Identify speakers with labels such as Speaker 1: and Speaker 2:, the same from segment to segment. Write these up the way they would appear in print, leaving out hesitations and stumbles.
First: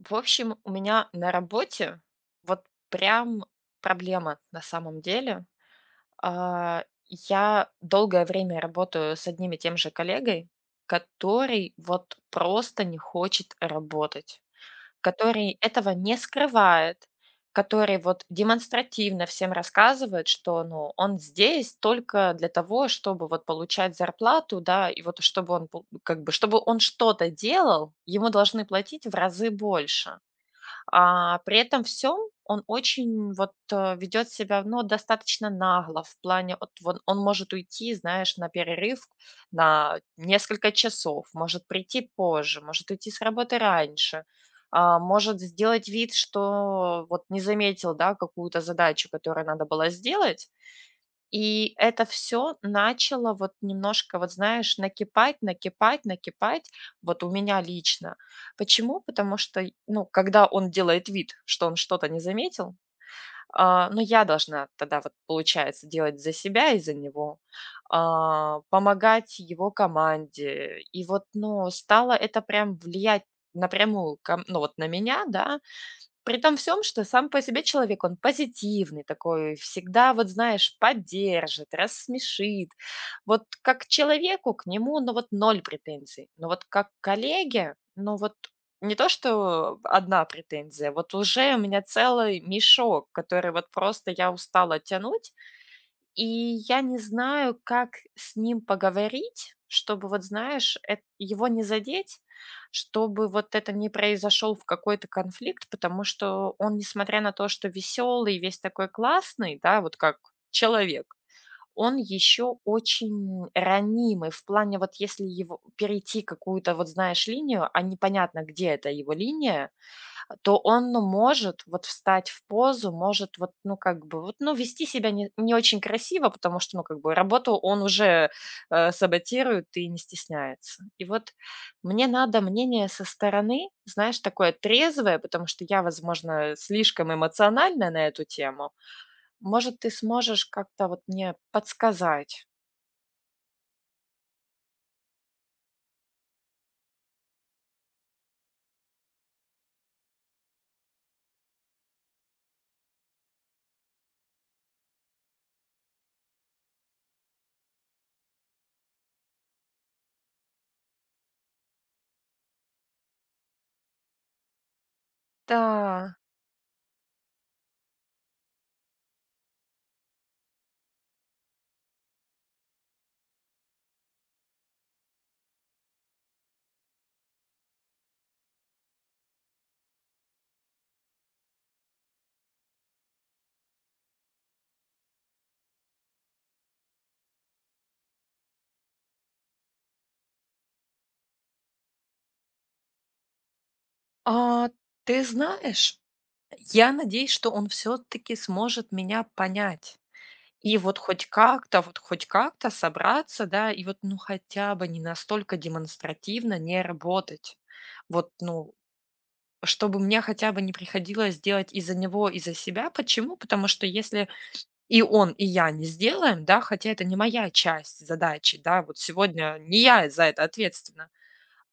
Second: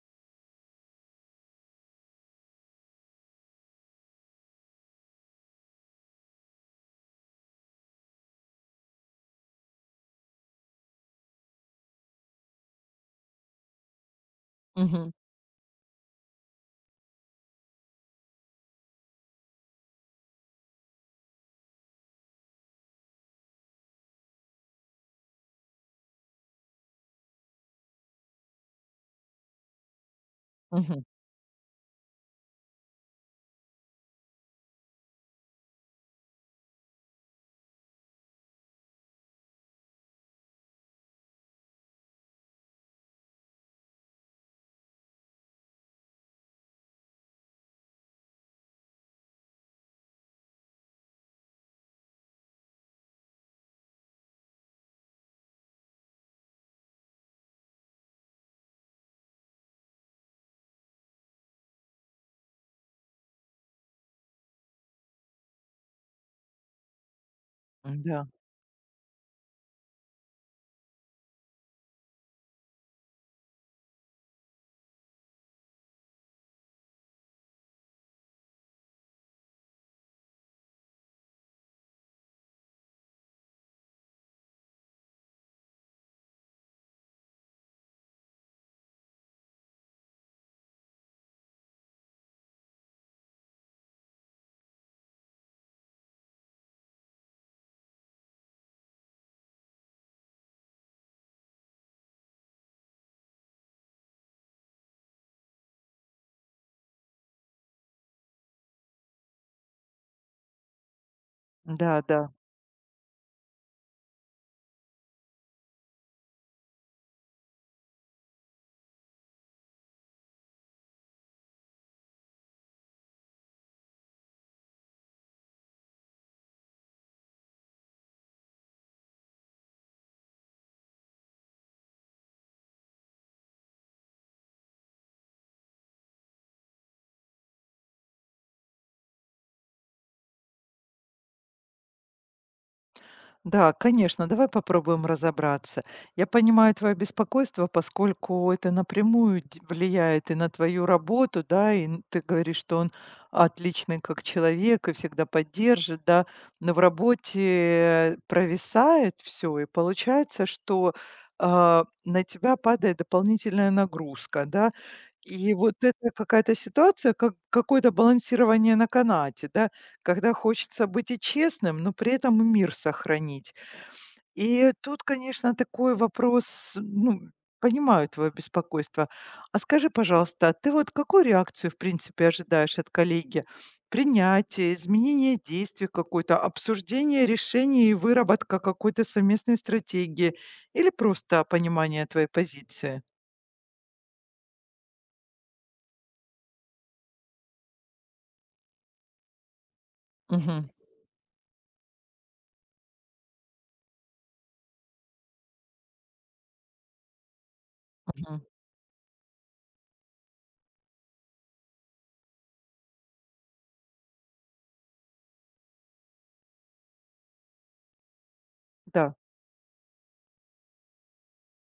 Speaker 1: В общем, у меня на работе вот прям проблема на самом деле. А, Я долгое время работаю с одним и тем же коллегой, который вот просто не хочет работать,
Speaker 2: Мгм,
Speaker 1: который этого не скрывает, который вот демонстративно всем рассказывает, что ну, он здесь только для того, чтобы вот получать зарплату, да, и вот чтобы он как бы, чтобы он что-то делал, ему должны платить в разы больше.
Speaker 2: мгм.
Speaker 1: При этом всем он очень вот, ведёт себя, ну, достаточно нагло в плане вот вон он может уйти, знаешь, на перерыв на несколько часов, может прийти позже, может уйти с работы раньше, может сделать вид, что вот не заметил, да, какую-то задачу, которую надо было сделать, и это все начало вот немножко, вот знаешь, накипать, накипать, накипать вот у меня лично. Почему? Потому что, ну, когда он делает вид, что он что-то не заметил, ну, я должна тогда вот, получается, делать за себя и за него,
Speaker 2: Да
Speaker 1: помогать его команде. И вот, ну, стало это прям влиять напрямую кам ну, вот на меня, да. При том всем, что сам по себе человек, он позитивный такой, всегда, вот знаешь, поддержит, рассмешит. Вот как к человеку, к нему, ну вот ноль претензий. Но вот как к коллеге, ну вот не то, что одна претензия, вот уже у меня целый мешок, который вот просто я устала тянуть. И я не знаю, как с ним поговорить, чтобы, вот знаешь, эт его не задеть, чтобы вот это не произошел в какой-то конфликт, потому что он, несмотря на то, что веселый, весь такой классный, да, вот как человек, он
Speaker 2: да-да.
Speaker 1: еще очень ранимый в плане, вот если его перейти какую-то, вот знаешь, линию, а непонятно, где это его линия, то он ну, может вот встать в позу, может вот, ну, как бы, вот, ну, вести себя не очень красиво, потому что, ну, как бы, работу он уже саботирует и не стесняется. И вот мне надо мнение со стороны, знаешь, такое трезвое, потому что я, возможно, слишком эмоциональна на эту тему. Может, ты сможешь как-то вот мне подсказать?
Speaker 2: Да, да, конечно, давай попробуем разобраться. Я понимаю твое беспокойство, поскольку это напрямую д влияет и на твою работу, да, и н ты говоришь, что он отличный как человек и всегда поддержит, да, но в работе провисает все, и получается, что, на тебя падает дополнительная нагрузка, да. И вот это
Speaker 1: Да.
Speaker 2: какая-то ситуация, как какое-то балансирование на канате, да. Когда хочется быть и честным, но при этом и мир сохранить. И тут, конечно, такой вопрос, ну, понимаю твое беспокойство. А скажи, пожалуйста, а ты вот какую реакцию, в принципе, ожидаешь от коллеги? Принятие, изменение действий какой-то, обсуждение решений и выработка какой-то совместной стратегии или просто понимание твоей позиции?
Speaker 1: А, ты знаешь, я надеюсь, что он все-таки сможет меня понять.
Speaker 2: Мгм.
Speaker 1: И вот хоть как-то собраться, да, и вот, ну, хотя бы не настолько демонстративно не работать. Вот,
Speaker 2: Мгм.
Speaker 1: ну, чтобы мне хотя бы не приходилось делать из-за него, из-за себя. Почему? Потому что если и он, и я не сделаем, да, хотя это не моя часть задачи, да, вот
Speaker 2: Да.
Speaker 1: сегодня не я за это ответственна,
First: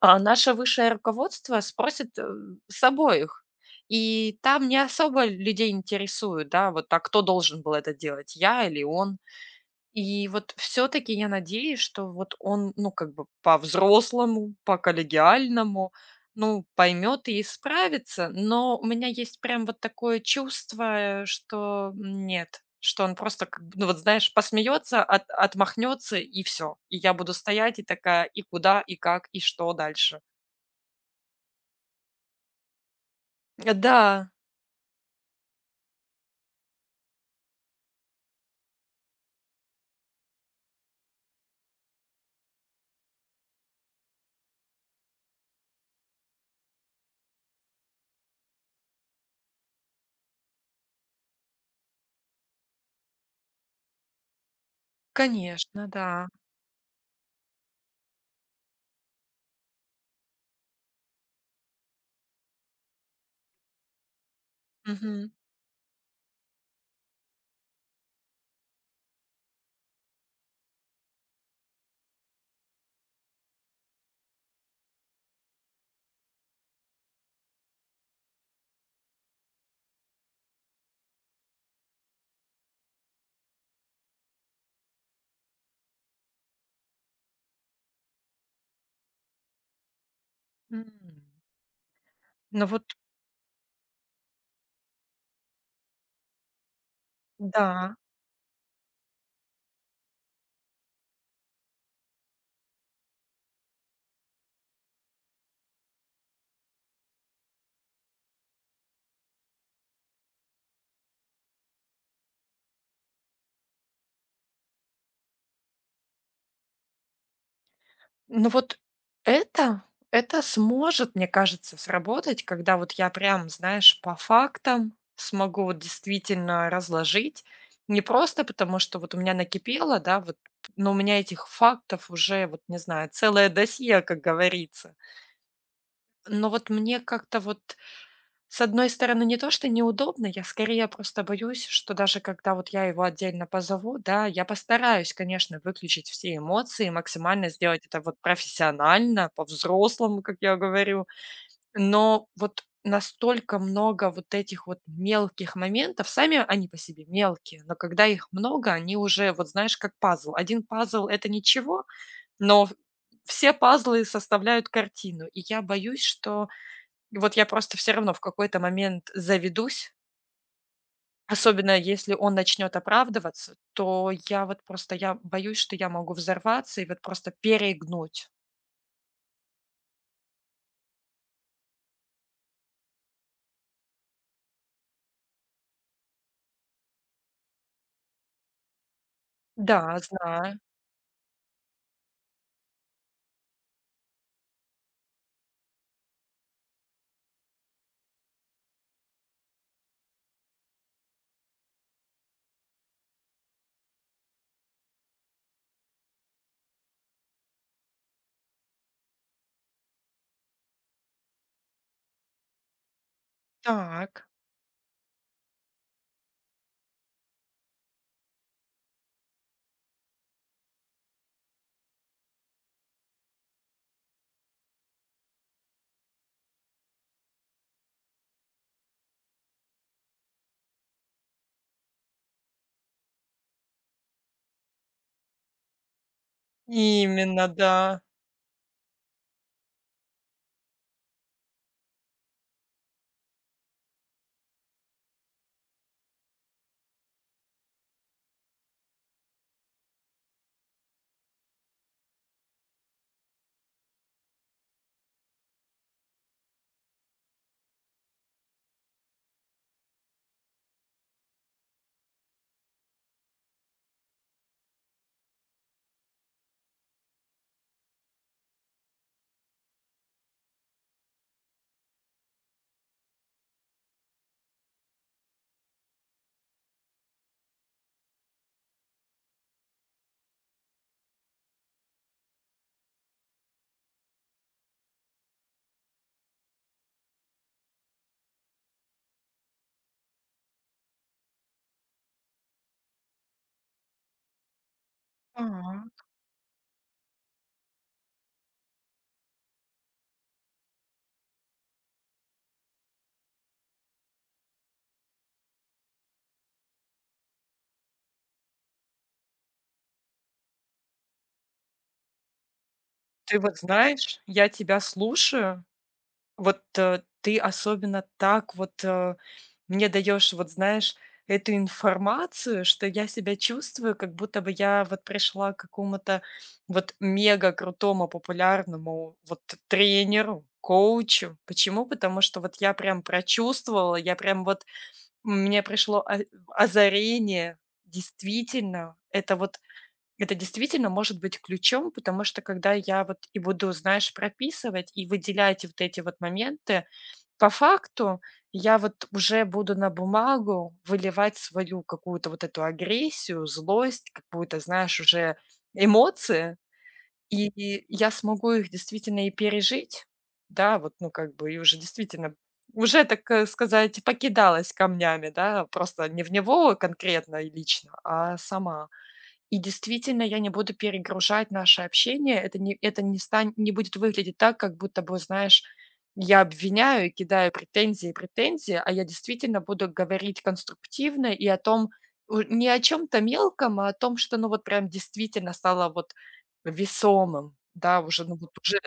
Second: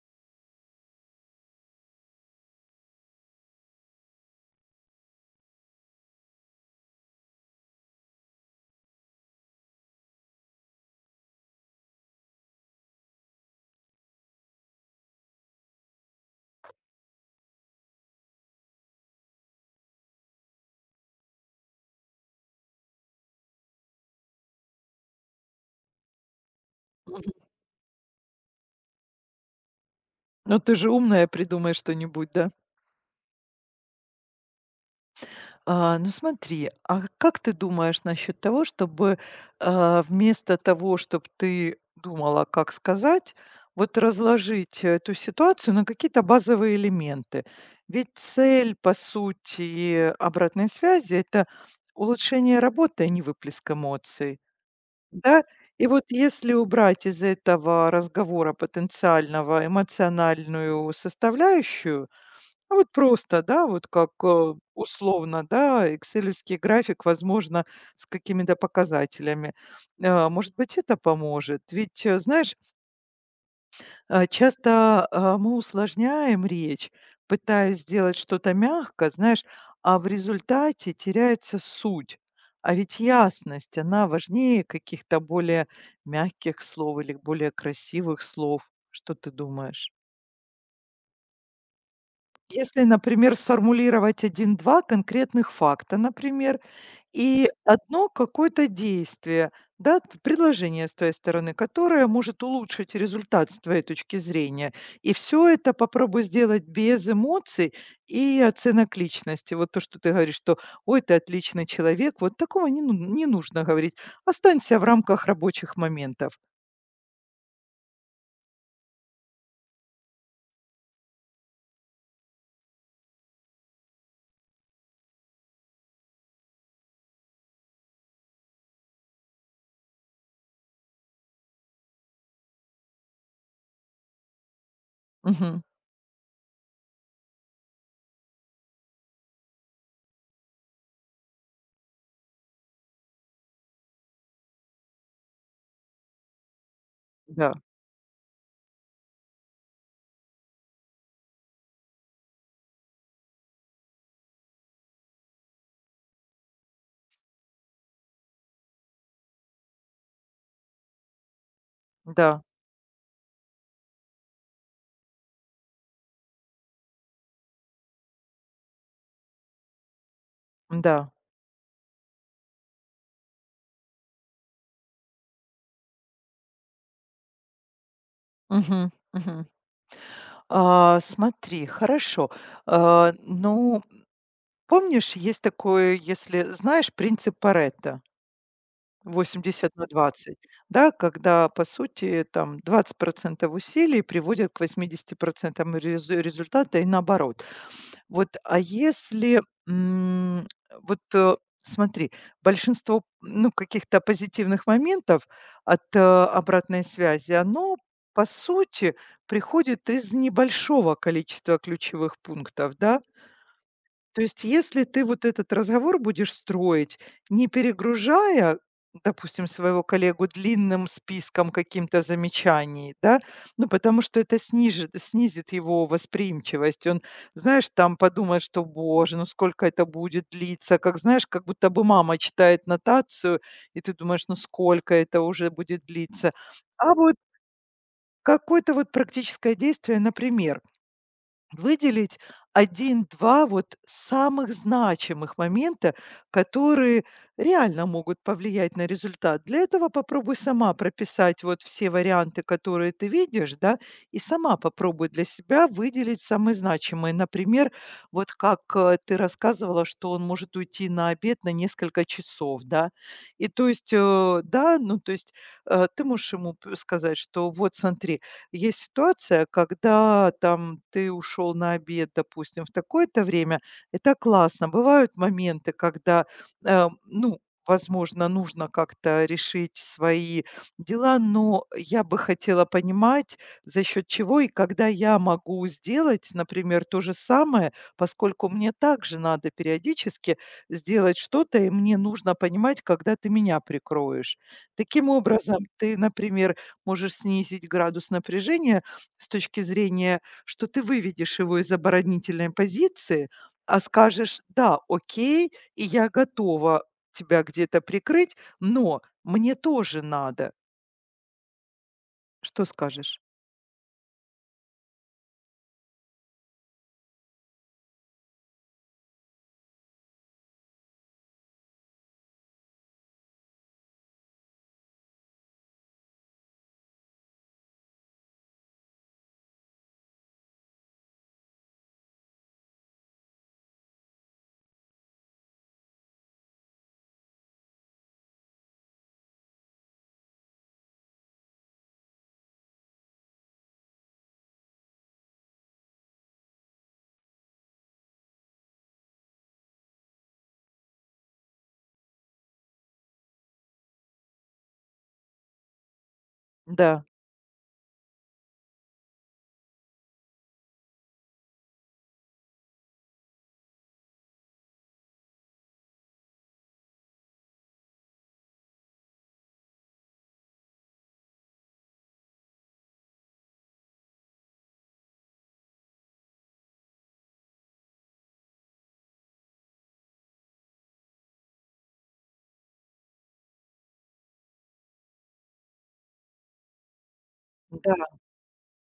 Speaker 1: а наше высшее руководство спросит с обоих. И там не особо людей интересует, да, вот, а кто должен был это делать, я или он? И вот все таки я надеюсь, что вот он, ну, как бы по-взрослому, по-коллегиальному, ну, поймет и исправится. Но у меня есть прям вот такое чувство, что нет, что он просто, как бы, ну, вот знаешь, посмеется, от отмахнется и все. И я
Speaker 2: Мгм.
Speaker 1: буду стоять и такая: и куда, и как, и что дальше?
Speaker 2: Но ты же умная, придумай что-нибудь, да?
Speaker 1: Да,
Speaker 2: А, ну смотри, а как ты думаешь насчет того, чтобы, вместо того, чтобы ты думала, как сказать, вот разложить эту ситуацию на какие-то базовые элементы? Ведь цель, по сути, обратной связи — это улучшение работы, а не выплеск эмоций, да? И
Speaker 1: конечно,
Speaker 2: вот
Speaker 1: да.
Speaker 2: если убрать из этого разговора потенциального эмоциональную составляющую, а вот просто, да, вот как,
Speaker 1: Мгм.
Speaker 2: условно, да, экселевский график, возможно, с какими-то показателями. Может быть, это поможет. Ведь, знаешь, часто, мы усложняем речь, пытаясь сделать что-то мягко, знаешь, а в результате теряется суть. А ведь ясность, она важнее каких-то более мягких слов или более красивых слов. Что ты думаешь?
Speaker 1: М. Ну
Speaker 2: Если,
Speaker 1: вот
Speaker 2: например, сформулировать один-два конкретных факта, например, и
Speaker 1: да.
Speaker 2: одно какое-то действие, да, т предложение с твоей стороны, которое может улучшить результат с твоей точки зрения. И все это попробуй сделать без эмоций и оценок личности. Вот то, что ты говоришь, что: "Ой, ты отличный человек". Вот такого не ну не нужно говорить. Останься в рамках рабочих моментов.
Speaker 1: Ну вот это это сможет, мне кажется, сработать, когда вот я прям, знаешь, по фактам смогу вот действительно разложить. Не просто потому, что вот у меня накипело, да, вот, но у меня этих фактов уже, вот не знаю, целое досье, как говорится.
Speaker 2: Мгм.
Speaker 1: Но вот мне как-то вот с одной стороны, не то, что неудобно, я скорее просто боюсь, что даже когда вот я его отдельно позову, да, я постараюсь, конечно, выключить все эмоции, максимально
Speaker 2: Да,
Speaker 1: сделать это вот профессионально, по-взрослому, как я говорю. Но вот настолько много вот этих вот мелких моментов, сами они по себе мелкие, но когда их много, они уже, вот знаешь, как пазл. Один пазл – это ничего,
Speaker 2: да,
Speaker 1: но все пазлы составляют картину. И я боюсь, что вот я просто все равно в какой-то момент заведусь,
Speaker 2: да.
Speaker 1: особенно если он начнет оправдываться, то я вот просто я боюсь, что я могу взорваться и вот просто перегнуть.
Speaker 2: Мгм, мгм. А, смотри, хорошо. А, ну, помнишь, есть такое, если знаешь принцип Паретта 80 на
Speaker 1: Да,
Speaker 2: 20,
Speaker 1: знаю.
Speaker 2: да, когда, по сути, там 20% усилий приводят к 80% результата и наоборот. Вот, а если, м, вот, смотри, большинство, ну, каких-то позитивных моментов от, обратной связи, оно, по сути, приходит из небольшого количества ключевых пунктов, да? То
Speaker 1: Так.
Speaker 2: есть если ты вот этот разговор будешь строить, не перегружая, допустим, своего коллегу длинным списком каким-то замечаний, да, ну, потому что это снизит его восприимчивость. Он, знаешь, там подумает, что, боже, ну сколько это будет длиться, как, знаешь, как будто бы мама читает нотацию, и ты думаешь, ну сколько это уже будет длиться. А вот
Speaker 1: Именно, да.
Speaker 2: какое-то вот практическое действие, например, выделить один-два вот самых значимых момента, которые реально могут повлиять на результат. Для этого попробуй сама прописать вот все варианты, которые ты видишь, да, и сама попробуй для себя выделить самые значимые. Например, вот как ты рассказывала, что он может уйти на обед на несколько часов, да. И то есть, да, ну то есть ты можешь ему сказать, что вот смотри, есть ситуация, когда там ты ушел на обед, допустим, в такое-то время. Это классно. Бывают моменты, когда, ну, возможно, нужно как-то решить свои дела, но я бы хотела понимать, за счет чего и когда я могу сделать, например, то же самое, поскольку мне также надо периодически сделать что-то, и мне нужно понимать, когда ты меня прикроешь. Таким образом, ты,
Speaker 1: Так.
Speaker 2: например, можешь снизить градус напряжения с точки зрения, что ты выведешь его из оборонительной позиции, а скажешь: "Да, окей, и я готова тебя где-то прикрыть, но мне тоже надо". Что скажешь?
Speaker 1: Ты вот знаешь, я тебя слушаю. Вот, ты особенно так вот, мне даешь вот знаешь, эту информацию, что я себя чувствую, как будто бы я вот пришла к какому-то вот мега крутому популярному вот тренеру, коучу. Почему? Потому что вот я прям прочувствовала, я прям вот мне пришло о озарение. Действительно, это вот это действительно может быть ключом, потому что когда я вот и буду, знаешь, прописывать и выделять вот эти вот моменты по факту я вот уже буду на бумагу выливать свою какую-то вот эту агрессию, злость, какую-то, знаешь, уже эмоции,
Speaker 2: Да,
Speaker 1: и я смогу их действительно и пережить. Да, вот, ну, как бы, и уже действительно, уже, так, сказать, покидалась камнями, да, просто не в него конкретно и лично, а сама. И действительно, я не буду перегружать наше общение. Не будет выглядеть так, как будто бы, знаешь, я обвиняю и кидаю претензии и претензии, а я действительно буду говорить конструктивно и о том, не о чем-то мелком, а о том, что, ну, вот прям действительно стало вот весомым,
Speaker 2: да,
Speaker 1: да, уже, ну, вот уже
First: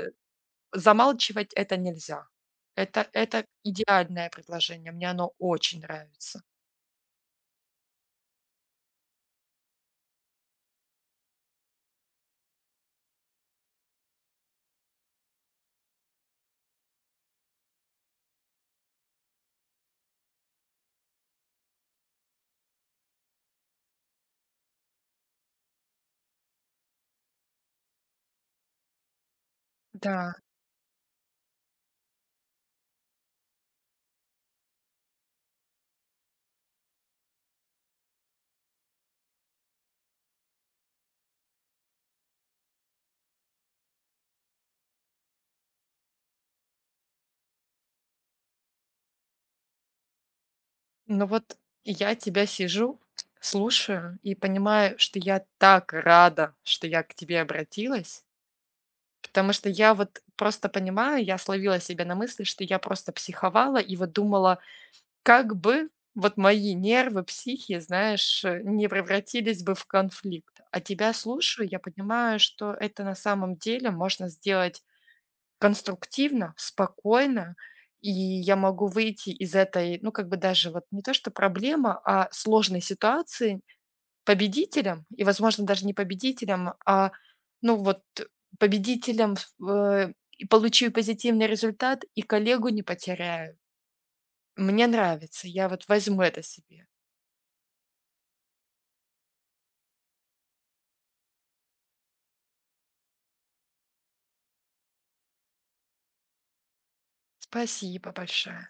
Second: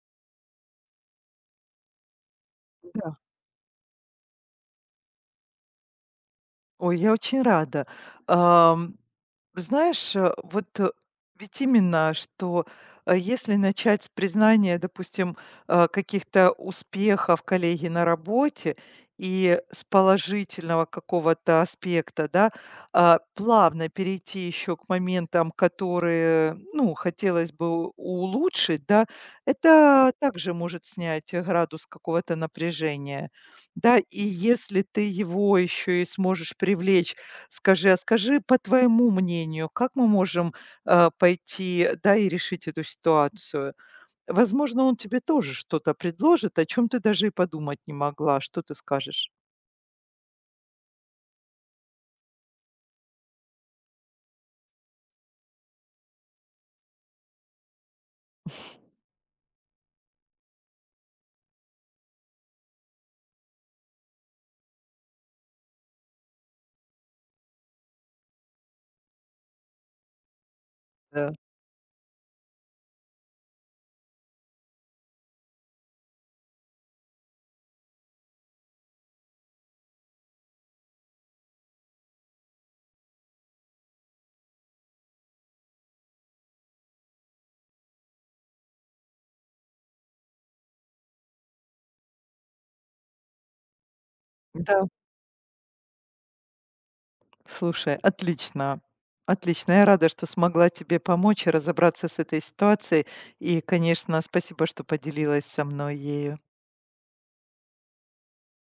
Speaker 1: замалчивать это нельзя.
Speaker 2: да.
Speaker 1: Это идеальное предложение, мне оно очень нравится.
Speaker 2: Ой, я очень рада. Ам, знаешь, вот ведь именно, что если начать с признания, допустим, каких-то успехов коллеги на работе и с положительного какого-то аспекта, да, плавно перейти еще к моментам, которые, ну, хотелось бы улучшить, да, это
Speaker 1: Да.
Speaker 2: также может снять градус какого-то напряжения. Да, и если ты его еще и сможешь привлечь, скажи: "А скажи, по твоему мнению, как мы можем, пойти, да, и решить эту ситуацию?" Возможно, он тебе тоже что-то предложит, о чем ты даже и подумать не могла. Что ты скажешь?
Speaker 1: Ну вот я тебя сижу, слушаю и понимаю, что я так рада, что я к тебе обратилась, потому что я вот просто понимаю, я словила себя на мысли, что я просто психовала и вот думала, как бы вот мои нервы, психи, знаешь, не превратились бы в конфликт. А тебя
Speaker 2: Да.
Speaker 1: слушаю, я понимаю, что это на самом деле можно сделать конструктивно, спокойно, и я могу выйти из этой, ну, как бы даже вот не то что проблема, а сложной ситуации победителем и, возможно, даже не победителем, а, ну, вот победителем, в и получу и позитивный результат, и коллегу не потеряю.
Speaker 2: Да,
Speaker 1: Мне нравится, я вот возьму это себе.
Speaker 2: слушай, отлично. Отлично. Я рада, что смогла тебе помочь и разобраться с этой ситуацией. И, конечно, спасибо, что поделилась со мной ею.
Speaker 1: Спасибо большое.